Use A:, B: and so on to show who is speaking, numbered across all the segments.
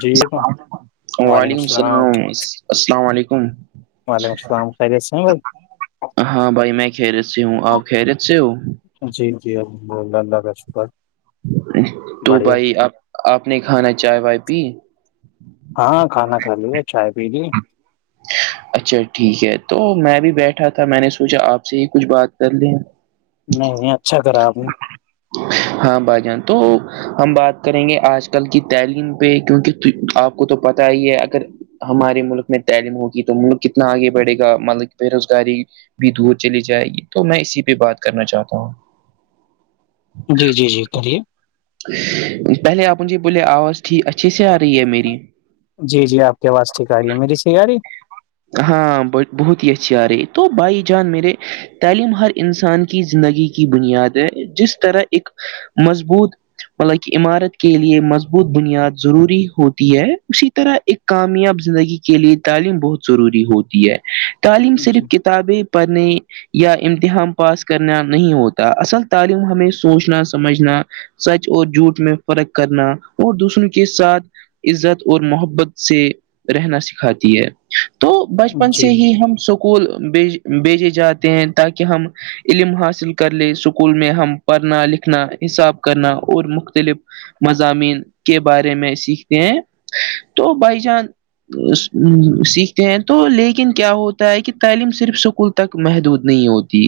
A: جی یہ تو
B: وعلیکم السلام السلام علیکم
A: وعلیکم السلام خیریت سے ہیں بھائی
B: ہاں بھائی میں کھیریت سے ہوں آپ کھیریت سے ہو
A: جی جی الحمد اللہ اللہ کا شکر
B: تو
A: بڑھیا
B: بھائی آپ آپ نے کھانا چائے وائے پی
A: ہاں کھانا کھا لو ہے چائے پی لی [inaudible]
B: اچھا ٹھیک ہے تو میں بھی بیٹھا تھا میں نے سوچا آپ سے ہی کچھ بات کر لے
A: نہیں نہیں اچھا کرا آپ نے
B: ہاں بھائی جان تو ہم بات کریں گے آج کل کی تعلیم پہ کیونکہ آپ کو تو پتا ہی ہے اگر ہمارے ملک میں تعلیم ہوگی تو ملک کتنا آگے بڑھے گا ملک بے روزگاری بھی دور چلی جائے تو میں اسی پہ بات کرنا چاہتا ہوں
A: جی جی جی کریے
B: پہلے آپ جے بولے آواز اچھے سے آ رہی ہے میری
A: جی جی آپ کی آواز ٹھیک آ رہی ہے میری تیاری [unintelligible]
B: ہاں بہت ہی اچھی آ رہی ہے تو بھائی جان میرے تعلیم ہر انسان کی زندگی کی بنیاد ہے جس طرح ایک مضبوط مطلب کہ عمارت کے لیے مضبوط بنیاد ضروری ہوتی ہے اسی طرح ایک کامیاب زندگی کے لیے تعلیم بہت ضروری ہوتی ہے تعلیم
A: جی
B: صرف ک تا بھی پانی یا امتحان پاس کرنا نہیں ہوتا اصل تعلیم ہمیں سوچنا سمجھنا سچ اور جھوٹ میں فرق کرنا اور دوسروں کے ساتھ عزت اور محبت سے رہنا سکھاتی ہے تو بچپن
A: جی
B: سے ہی ہم سکھ [unintelligible] اسکول بھیج بھیجے جاتے ہیں تاکہ ہم علم حاصل کر لے اسکول میں ہم پڑھنا لکھنا حساب کرنا اور مختلف مضامین کے بارے میں سیکھتے ہیں تو بھائی جان سی [unintelligible] ہیں تو لیکن کیا ہوتا ہے کہ تعلیم صرف اسکول تک محدود نہیں ہوتی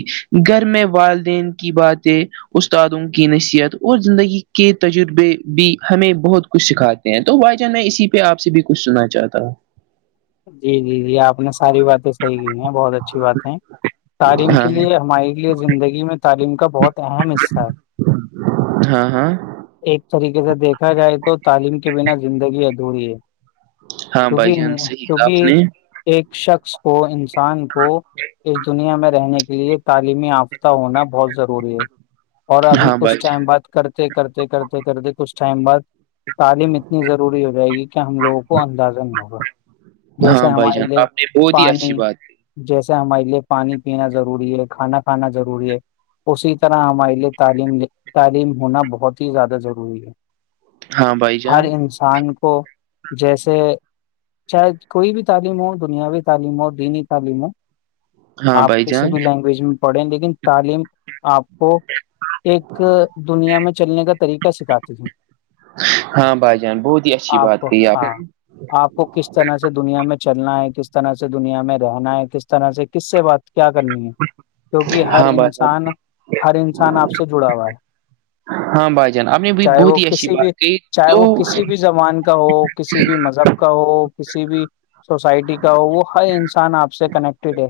B: گھر میں والدین کی باتیں استادوں کی نصیحت اور زندگی کے تجربے بھی ہمیں بہت کچھ سکھاتے تو بھائی جان میں اسی پہ آپ سے بھی کچھ سنا چاہتا ہوں
A: جی جی جی آپ نے ساری باتیں صحیح کی ہیں بہت اچھی باتیں تعلیم کے
B: ہاں
A: لیے
B: ہاں
A: ہماری لی زندگی میں تعلیم کا بہت اہم حصہ ہے
B: ہاں ہاں
A: ایک طریقے سے دیکھا جائے تو تعلیم کے بنا زندگی ادھوری ہے
B: ہاں بھائی جان صحیح کہا آپ
A: کہ
B: نے
A: ایک شخص کو انسان کو اس دنیا میں رہنے کے لیے تعلیم یافتہ ہونا بہت ضروری ہے اور ابھی
B: ہاں
A: کچھ
B: بھائی
A: ٹائم بعد کرتے کرتے کرتے کرتے کچھ ٹائم بعد تعلیم اتنی ضروری ہو جائے گی کہ ہم لوگوں کو اندازہ نہیں ہوگا
B: جان
A: جیسے
B: ہاں بھائی
A: ہمارے
B: جان
A: لیے
B: آپ نے بہت ہی
A: پانی
B: اچھی بات
A: جیسے ہمارے لیے پانی پینا ضروری ہے کھانا کھانا ضروری ہے اسی طرح ہمارے لیے تعلیم تعلیم ہونا بہت ہی زیادہ ضروری ہے
B: ہاں بھائی
A: ہر
B: جان
A: انسان کو جیسے چاہے کوئی بھی تعلیم ہو دنیاوی تعلیم ہو دینی تعلیم ہو
B: ہاں
A: آپ
B: بھائی
A: کسی
B: جان
A: بھی لینگویج میں پڑھیں لیکن تعلیم آپ کو ایک دنیا میں چلنے کا طریقہ سکھاتے تھی [inaudible]
B: ہاں بھائی جان بہت ہی اچھی بات کہی آپ
A: ہاں آپ کو کس کس طرح سے دنیا میں چلنا ہے کس طرح سے دنیا میں رہنا ہے کس طرح سے کس سے بات کیا کرنی ہے کیونکہ ہر
B: ہاں بھائی جان
A: انسان ہر انسان آپ سے جڑا ہوا ہے
B: ہاں بھائی جان آپ نے بھی
A: چاہے
B: بہت
A: وہ
B: ہی اچھی
A: کسی بھی
B: بات کہ
A: چاہے
B: تو
A: وہ کسی بھی زبان کا ہو کسی بھی مذہب کا ہو کسی بھی سوسائٹی کا ہو وہ ہر انسان آپ سے کنیکٹیڈ ہے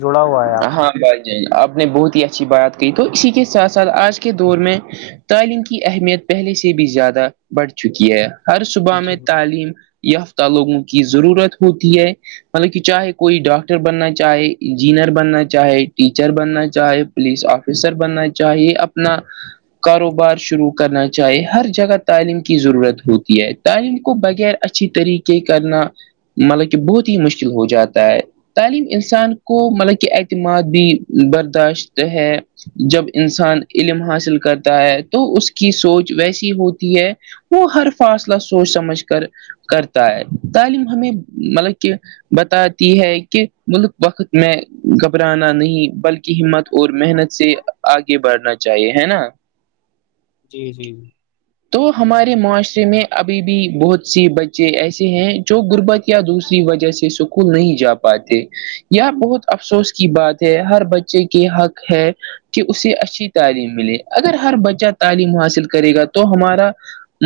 A: جڑا ہوا ہے آپ سے
B: ہاں بھائی جان آپ نے بہت ہی اچھی بات کہ تو اسی کے ساتھ ساتھ آج کے دور میں تعلیم کی اہمیت پہلے سے بھی زیادہ بڑھ چکی ہے ہر صبح
A: جی
B: میں تعلیم یافتہ لوگوں کی ضرورت ہوتی ہے مطلب کہ چاہے کوئی ڈاکٹر بننا چاہے انجینئر بن بننا چاہے ٹیچر بننا چاہے پولیس آفیسر بننا چاہیے اپنا کاروبار شروع کرنا چاہیے ہر جگہ تعلیم کی ضرورت ہوتی ہے تعلیم کو بغیر اچھی طریقے کرنا مطلب کہ بہت ہی مشکل ہو جاتا ہے تعلیم انسان کو مطلب کے اعتماد بھی برداشت ہے جب انسان علم حاصل کرتا ہے تو اس کی سوچ ویسی ہوتی ہے وہ ہر فاصلہ سوچ سمجھ کر کرتا ہے تعلیم ہمیں مطلب کہ بتا ہے کہ ملک وقت میں گھبرانا نہیں بلکہ ہمت اور محنت سے آگے بڑھنا چاہیے ہے نا
A: جی جی
B: تو ہمارے معاشرے میں ابھی بھی بہت سی بچے ایسے ہیں جو غربت یا دوسری وجہ سے سکول نہیں جا پاتے یہ بہت افسوس کی بات ہے ہر بچے کی حق ہے کہ اسے اچھی تعلیم ملے اگر ہر بچہ تعلیم حاصل کرے گا تو ہمارا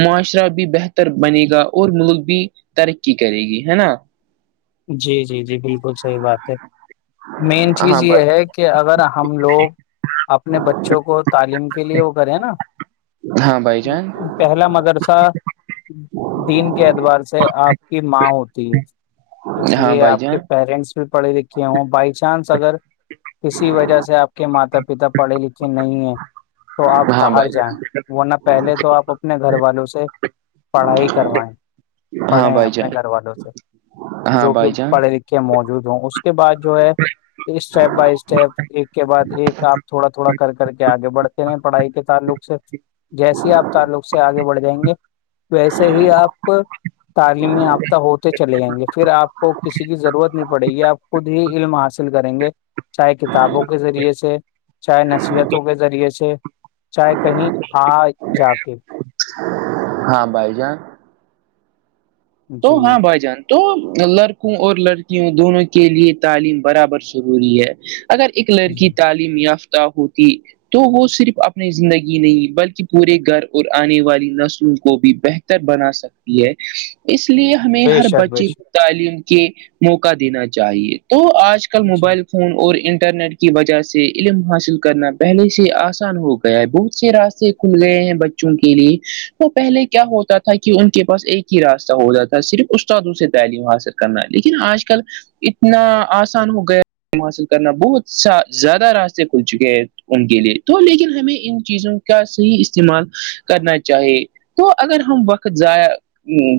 B: معاشرہ بھی بہتر بنے گا اور ملک بھی ترقی کرے گی ہے نا
A: جی جی جی بالکل صحیح بات ہے مین
B: ہاں
A: چیز یہ
B: بھائی
A: ہے کہ اگر ہم لوگ اپنے بچوں کو تعلیم کے لیے وہ کریں نا
B: ہاں بھائی جان
A: [unintelligible] پہلا مدرسہ دین کے اعتبار سے آپ کی ماں ہوتی ہے اس
B: ہاں
A: لیے
B: بھائی
A: آپ کے
B: جان
A: پیرنٹس بھی پڑے لکھے ہوں بائی چانس اگر کسی وجہ سے آپ کے ماتا پتا پڑھے لکھے نہیں ہیں تو آپ
B: ہاں
A: باہر
B: بھائی
A: جائیں ورنہ پہلے تو آپ اپنے گھر والوں سے پڑھائی کر ہے
B: ہاں
A: پڑھے
B: بھائی
A: اپنے
B: جان
A: گھر والوں سے
B: ہاں
A: جو کہ
B: بھائی جان
A: پڑھے لکھے موجود ہوں اس کے بعد جو ہے اسٹیپ بائی اسٹیپ ایک کے بعد ایک آپ تھوڑا تھوڑا کر کر کے آگے بڑھتے رہ پڑھائی کے تعلق سے جیسیے آپ تعلق سے آگے بڑھ جائیں گے ویسے ہی آپ تعلیم یافتہ ہوتے چلے جیں گے پھر آپ کو کسی کی ضرورت نہیں پڑے گی آپ خود ہی علم حاصل کریں گے چاہے کتابوں کے ذریعے سے چاہے نصیحتوں کے ذریعے سے چاہے کہیں آ جا کے
B: ہاں بھائی جان تو
A: جی
B: ہاں بائی جان تو لڑکوں اور لڑکیوں دونوں کے لیے تعلیم برابر ضروری ہے اگر ایک
A: جی
B: لڑکی تعلیم یافتہ ہوتی تو وہ صرف اپنی زندگی نہیں بلکہ پورے گھر اور آنے والی نسلوں کو بھی بہت بہتر بنا سکتی ہے اس لیے ہمیں
A: بے
B: ہر
A: شک بے
B: بچے
A: شک
B: کو تعلیم کے موقع دینا چاہیے تو آج کل
A: جی
B: موبائل فون اور انٹرنیٹ کی وجہ سے علم حاصل کرنا پہلے سے آسان ہو گیا ہے بہت سے راستے کھل گئے ہیں بچوں کے لیے تو پہلے کیا ہوتا تھا کہ ان کے پاس ایک ہی راستہ ہو جاتا ہے صرف استادوں سے تعلیم حاصل کرنا لیکن آج کل اتنا آسان ہو گیا حاصل کرنا بہت س زیادہ راستے کھل چکے ہیں ان کے لیے تو لیکن ہمیں ان چیزوں کا صحیح استعمال کرنا چاہیے تو اگر ہم وقت ضائع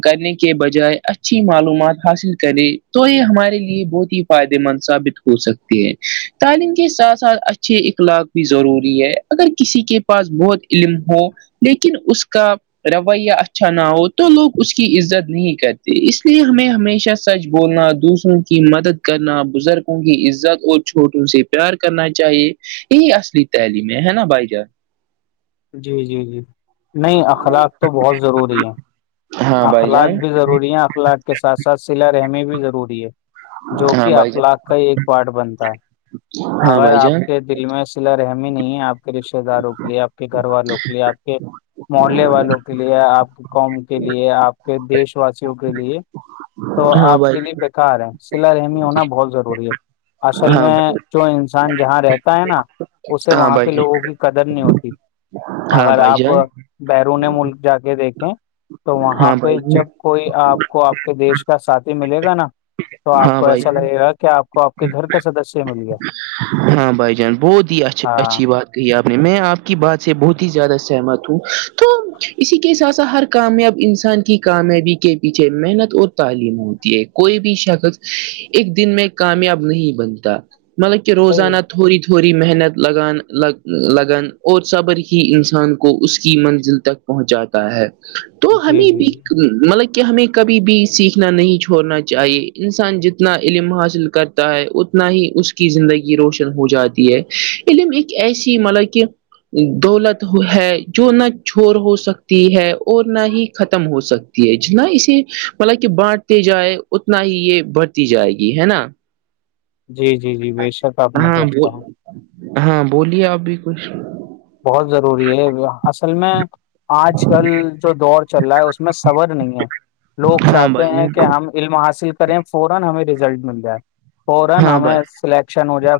B: کرنے کے بجائے اچھی معلومات حاصل کریں تو یہ ہمارے لیے بہت ہی فائدے مند ثابت ہو ہو سکتی ہیں تعلیم کے ساتھ ساتھ اچھے اخلاق بھی ضروری ہے اگر کسی کے پاس بہت علم ہو لیکن اس کا رویہ اچھا نہ ہو تو لوگ اس کے کی عزت نہیں کرتے اس لیے ہمیں ہمیشہ سچ بولنا دوسروں کی مدد کرنا بزرگوں کی عزت اور چھوٹوں سے پیار کرنا چاہیے یہی اصلی تحلیم ہے ہے نا بھائی جان
A: جی جی جی نہیں اخلاق تو بہت ضروری ہے
B: ہاں بھائی
A: اخلاق
B: جان
A: بھی ضروری ہے اخلاق کے ساتھ ساتھ سلہ رحمی بھی ضروری ہے جو
B: ہاں
A: کہ
B: بھائی جان
A: اخلاق کا ہی ایک پارٹ بنتا ہے
B: ہاں
A: اگر
B: بھائی
A: آپ
B: جان
A: کے دل میں صلا رحمی نہیں ہے آپ آ کے رشتے داروں کے لیے آپ کے گھر والوں کے لیے آپ کے محلے والوں کے لیے آپ کی قوم کے لیے آپ کے دیش واسیوں کے لیے تو
B: ہاں
A: آپ
B: بھائی
A: کے لیے بیکار ہے صلا رہمی ہونا بہت ضروری ہے اصل میں
B: ہاں
A: جو انسان جہاں رہتا ہے نا اسے
B: ہاں
A: وہاں کے
B: بھائی جان
A: لوگوں کی قدر نہیں ہوتی
B: ہاں
A: اگر
B: بھائی
A: آپ
B: جان
A: بیرون ملک جا کے دیکھیں تو وہاں
B: ہاں
A: پہ
B: بھائی
A: جب
B: جان
A: کوئی آپ کو آپ کے دیش کا ساتھی ملے گا نا تو آپ
B: ہاں
A: کو
B: بھائی
A: ایسا لگے گا کہ آپ کو آپ کے گھر کا سدسیہ مل گیا
B: ہاں بھائی جان بہت ہی اچ
A: ہاں
B: اچھی بات کہی آپ میں آپ کی بات سے بہت ہی زیادہ سہمت ہوں تو اسی کے ساتھ سات ہر کامیاب انسان کی کامیابی کے پیچھے محنت اور تعلیم ہوتی ہے کوئی بھی شخص ایک دن میں کامیاب نہیں بنتا مطلب کہ
A: صحیح
B: روزانہ
A: ہے
B: تھوڑی تھوڑی محنت لگان لگ لگن اور صبر ہی انسان کو اس کی منزل تک پہنچاتا ہے تو
A: جی
B: ہمیں
A: جی
B: بھی مطلب کہ ہمیں کبھی بھی سیکھنا نہیں چھوڑنا چاہیے انسان جتنا علم حاصل کر ہے اتنا ہی اس کی زندگی روشن ہو جاتی ہے علم ایک ایسی مطلب کہ دولت ہے جو نہ چور ہو سکتی ہے اور نہ ہی ختم ہو سک جتنا اسے مل کہ بانٹتے جائے اتنا ہی یہ بڑھتی جائے گی ہے نا
A: جی جی جی بے شک آپ نے
B: ہاں
A: سچ
B: ب
A: کہا
B: ہاں بولیے اب بھی کچھ
A: بہت ضروری ہے اصل میں آج کل جو دور چل رہا ہے اس میں صبر نہیں ہے [unintelligible]
B: ہاں بھائی جان
A: ایک ساتھ
B: ہاں بھائی
A: ہوا سلیکشن ہو جائے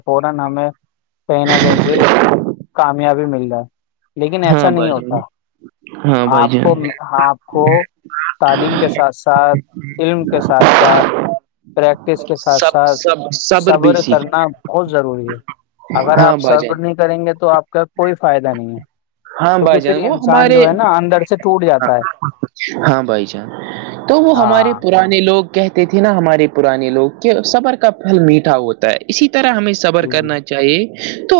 A: یابی ملتا ہے [unintelligible] لیکن ایسا
B: ہاں
A: نہیں
B: بھائی جان
A: ہوتا
B: ہاں بھائی
A: آپ کو
B: جان
A: آپ کو تعلیم کے ساتھ ساتھ علم کے ساتھ ساتھ پریکٹس کے ساتھ
B: سب
A: ساتھ
B: سب بھی
A: صبر
B: سیکھ
A: کرنا بہت ضروری ہے اگر
B: ہاں
A: آپ
B: بھائی
A: سرف
B: جان
A: نہیں کریں گے تو آپ کا کوئی فائدہ نہیں ہے
B: ہاں
A: کیونکہ
B: بھائی جان
A: پھر
B: وہ
A: انسان جو ہے
B: ہمارےاں
A: نا اندر سے ٹوٹ جاتا ہے
B: ہاں بھائی جان تو وہ ہمارے
A: ہاں
B: پرانے لوگ کہتے تھے نا ہمارے پرانے لوگ کہ صبر کا پھل میٹھا ہوتا ہے اسی طرح ہمیں صبر
A: جی
B: کرنا چاہیے تو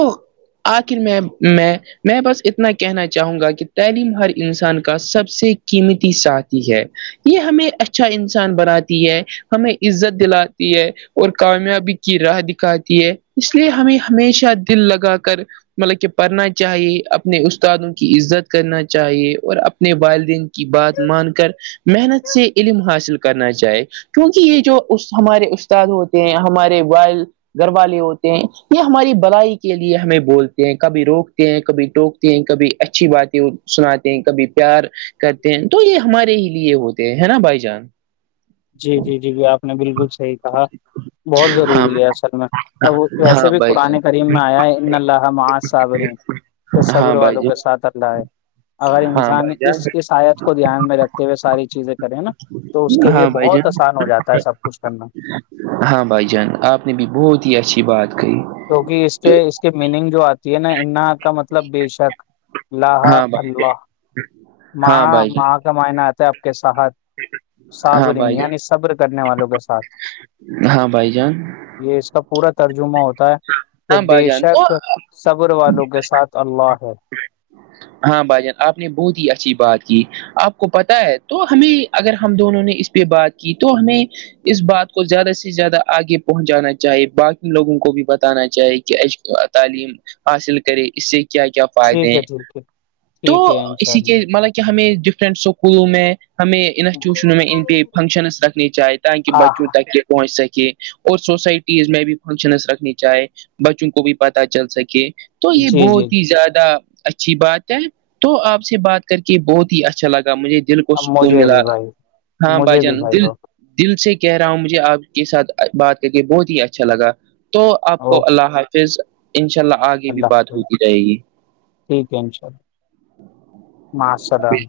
B: آخر میں میں میں بس اتنا کہنا چاہوں گا کہ تعلیم ہر انسان کا سب سے قیمتی ساتھی ہے یہ ہمیں اچھا انسان بناتی ہے ہمیں عزت دلاتی ہے اور کامیابی کی راہ دکھاتی ہے اس لیے ہمیں ہمیشہ دل لگا کر مطلب کہ پڑنا چاہیے اپنے استادوں کی عزت کرنا چاہیے اور اپنے والدین بات مان کر محنت سے علم حاصل کرنا چائے کیونکہ یہ جو ہمارے استاد ہوتے ہیں ہمارے والائل گھر والے ہوتے ہیں یہ ہماری بلائی کے لیے ہمیں بولتے ہیں کبھی روک کبھی ٹوکتے ہیں کبھی اچھی باتیں سناتے ہیں کبھی پیار کرتے ہیں تو یہ ہمارے ہی لیے ہوتے ہیں ہے نا بھائی جان
A: جی جی جی بھی آپ نے بالکل صحیح کہا بہت
B: ہاں
A: ضروری ہے اصل میں ا ویسے
B: ہاں
A: بھی
B: بھائی
A: قرآن
B: جان
A: کریم میں آیا ہے ان اللہ مع صابری صبر
B: ہاں بھائی
A: والوں کے
B: جان
A: ساتھ اللہ ہے [unintelligible] اگر
B: ہاں
A: انسان
B: بھائی جان
A: اس اس آیت کو دھیان میں رکھتے ہوئے ساری چیزیں کرے نا تو اس کے لیے
B: ہاں بھائی
A: بہت
B: جان
A: آسان ہو جاتا ہے سب کچھ کرنا
B: ہاں بھائی جان آپ نے بھی بہت ہی اچھی بات کہی
A: جوہ اس کے
B: تو
A: اس کے میننگ جو آ یہ نا انہ کا مطلب بے شک اللہ
B: ہاں بھائی
A: اللہ
B: ہاں
A: ماں
B: بھائی
A: ماں کا معائنی آتا ہے آپ کے ساتھ
B: ہاں
A: صابرین
B: بھائی
A: یعنی صبر کرنے والوں کے ساتھ
B: ہاں بھائی جان
A: یہ اس کا پورا ترجمہ ہوتا ہے کہ
B: ہاں بھائی
A: بے
B: جان تو
A: شک صبر والوں کے ساتھ اللہ ہے
B: ہاں بھائی جان آپ نے بہت ہی اچھی بات کی آپ کو پتا ہے تو ہمیں اگر ہم دونوں نے اس پہ بات کی تو ہمیں اس بات کو زیادہ سے زیادہ آگے پہنچانا چاہے باقی لوگوں کو بھی بتانا چاہے کہش تعلیم حاصل کرے اس سے کیا کیا فائدے
A: ٹھیک
B: ہیں
A: ہے ٹھیک ہے
B: تو
A: ٹھیک انشاء
B: اسی
A: اللہ
B: کے مطلب کہ ہمیں ڈفرینٹ اسکولوں میں ہمیں انسٹیٹیوشنوں میں ان پہ فنکشنس رکھنی چاہے تاکہ
A: ہاں
B: بچوں
A: ہاں
B: تک پہنچ سکے اور سوسائٹیز میں بھی فنکشنس رکھنی چاہے بچوں کو بھی پت چل سکے تو یہ
A: جی جی
B: بہت ہی
A: جی
B: زیادہ اچھی بات ہے تو آپ سے بات کر کے بہت ہی اچھا لگا مجھے دل کو
A: اب
B: سکون
A: مجھے
B: ملا
A: بھی بھائی
B: ہاں
A: مجھے بھی
B: بجن
A: بھائی
B: دل
A: ہو
B: دل سے کہہ رہا ہوں مجھے آپ کے ساتھ بات کر کے بہت ہی اچھا لگا تو آپ کو
A: اوکے
B: اللہ حافظ ان شاء اللہ آگے بھی بات ہوتی رہے گی
A: ٹھیک ہے ان شاء اللہ مسلام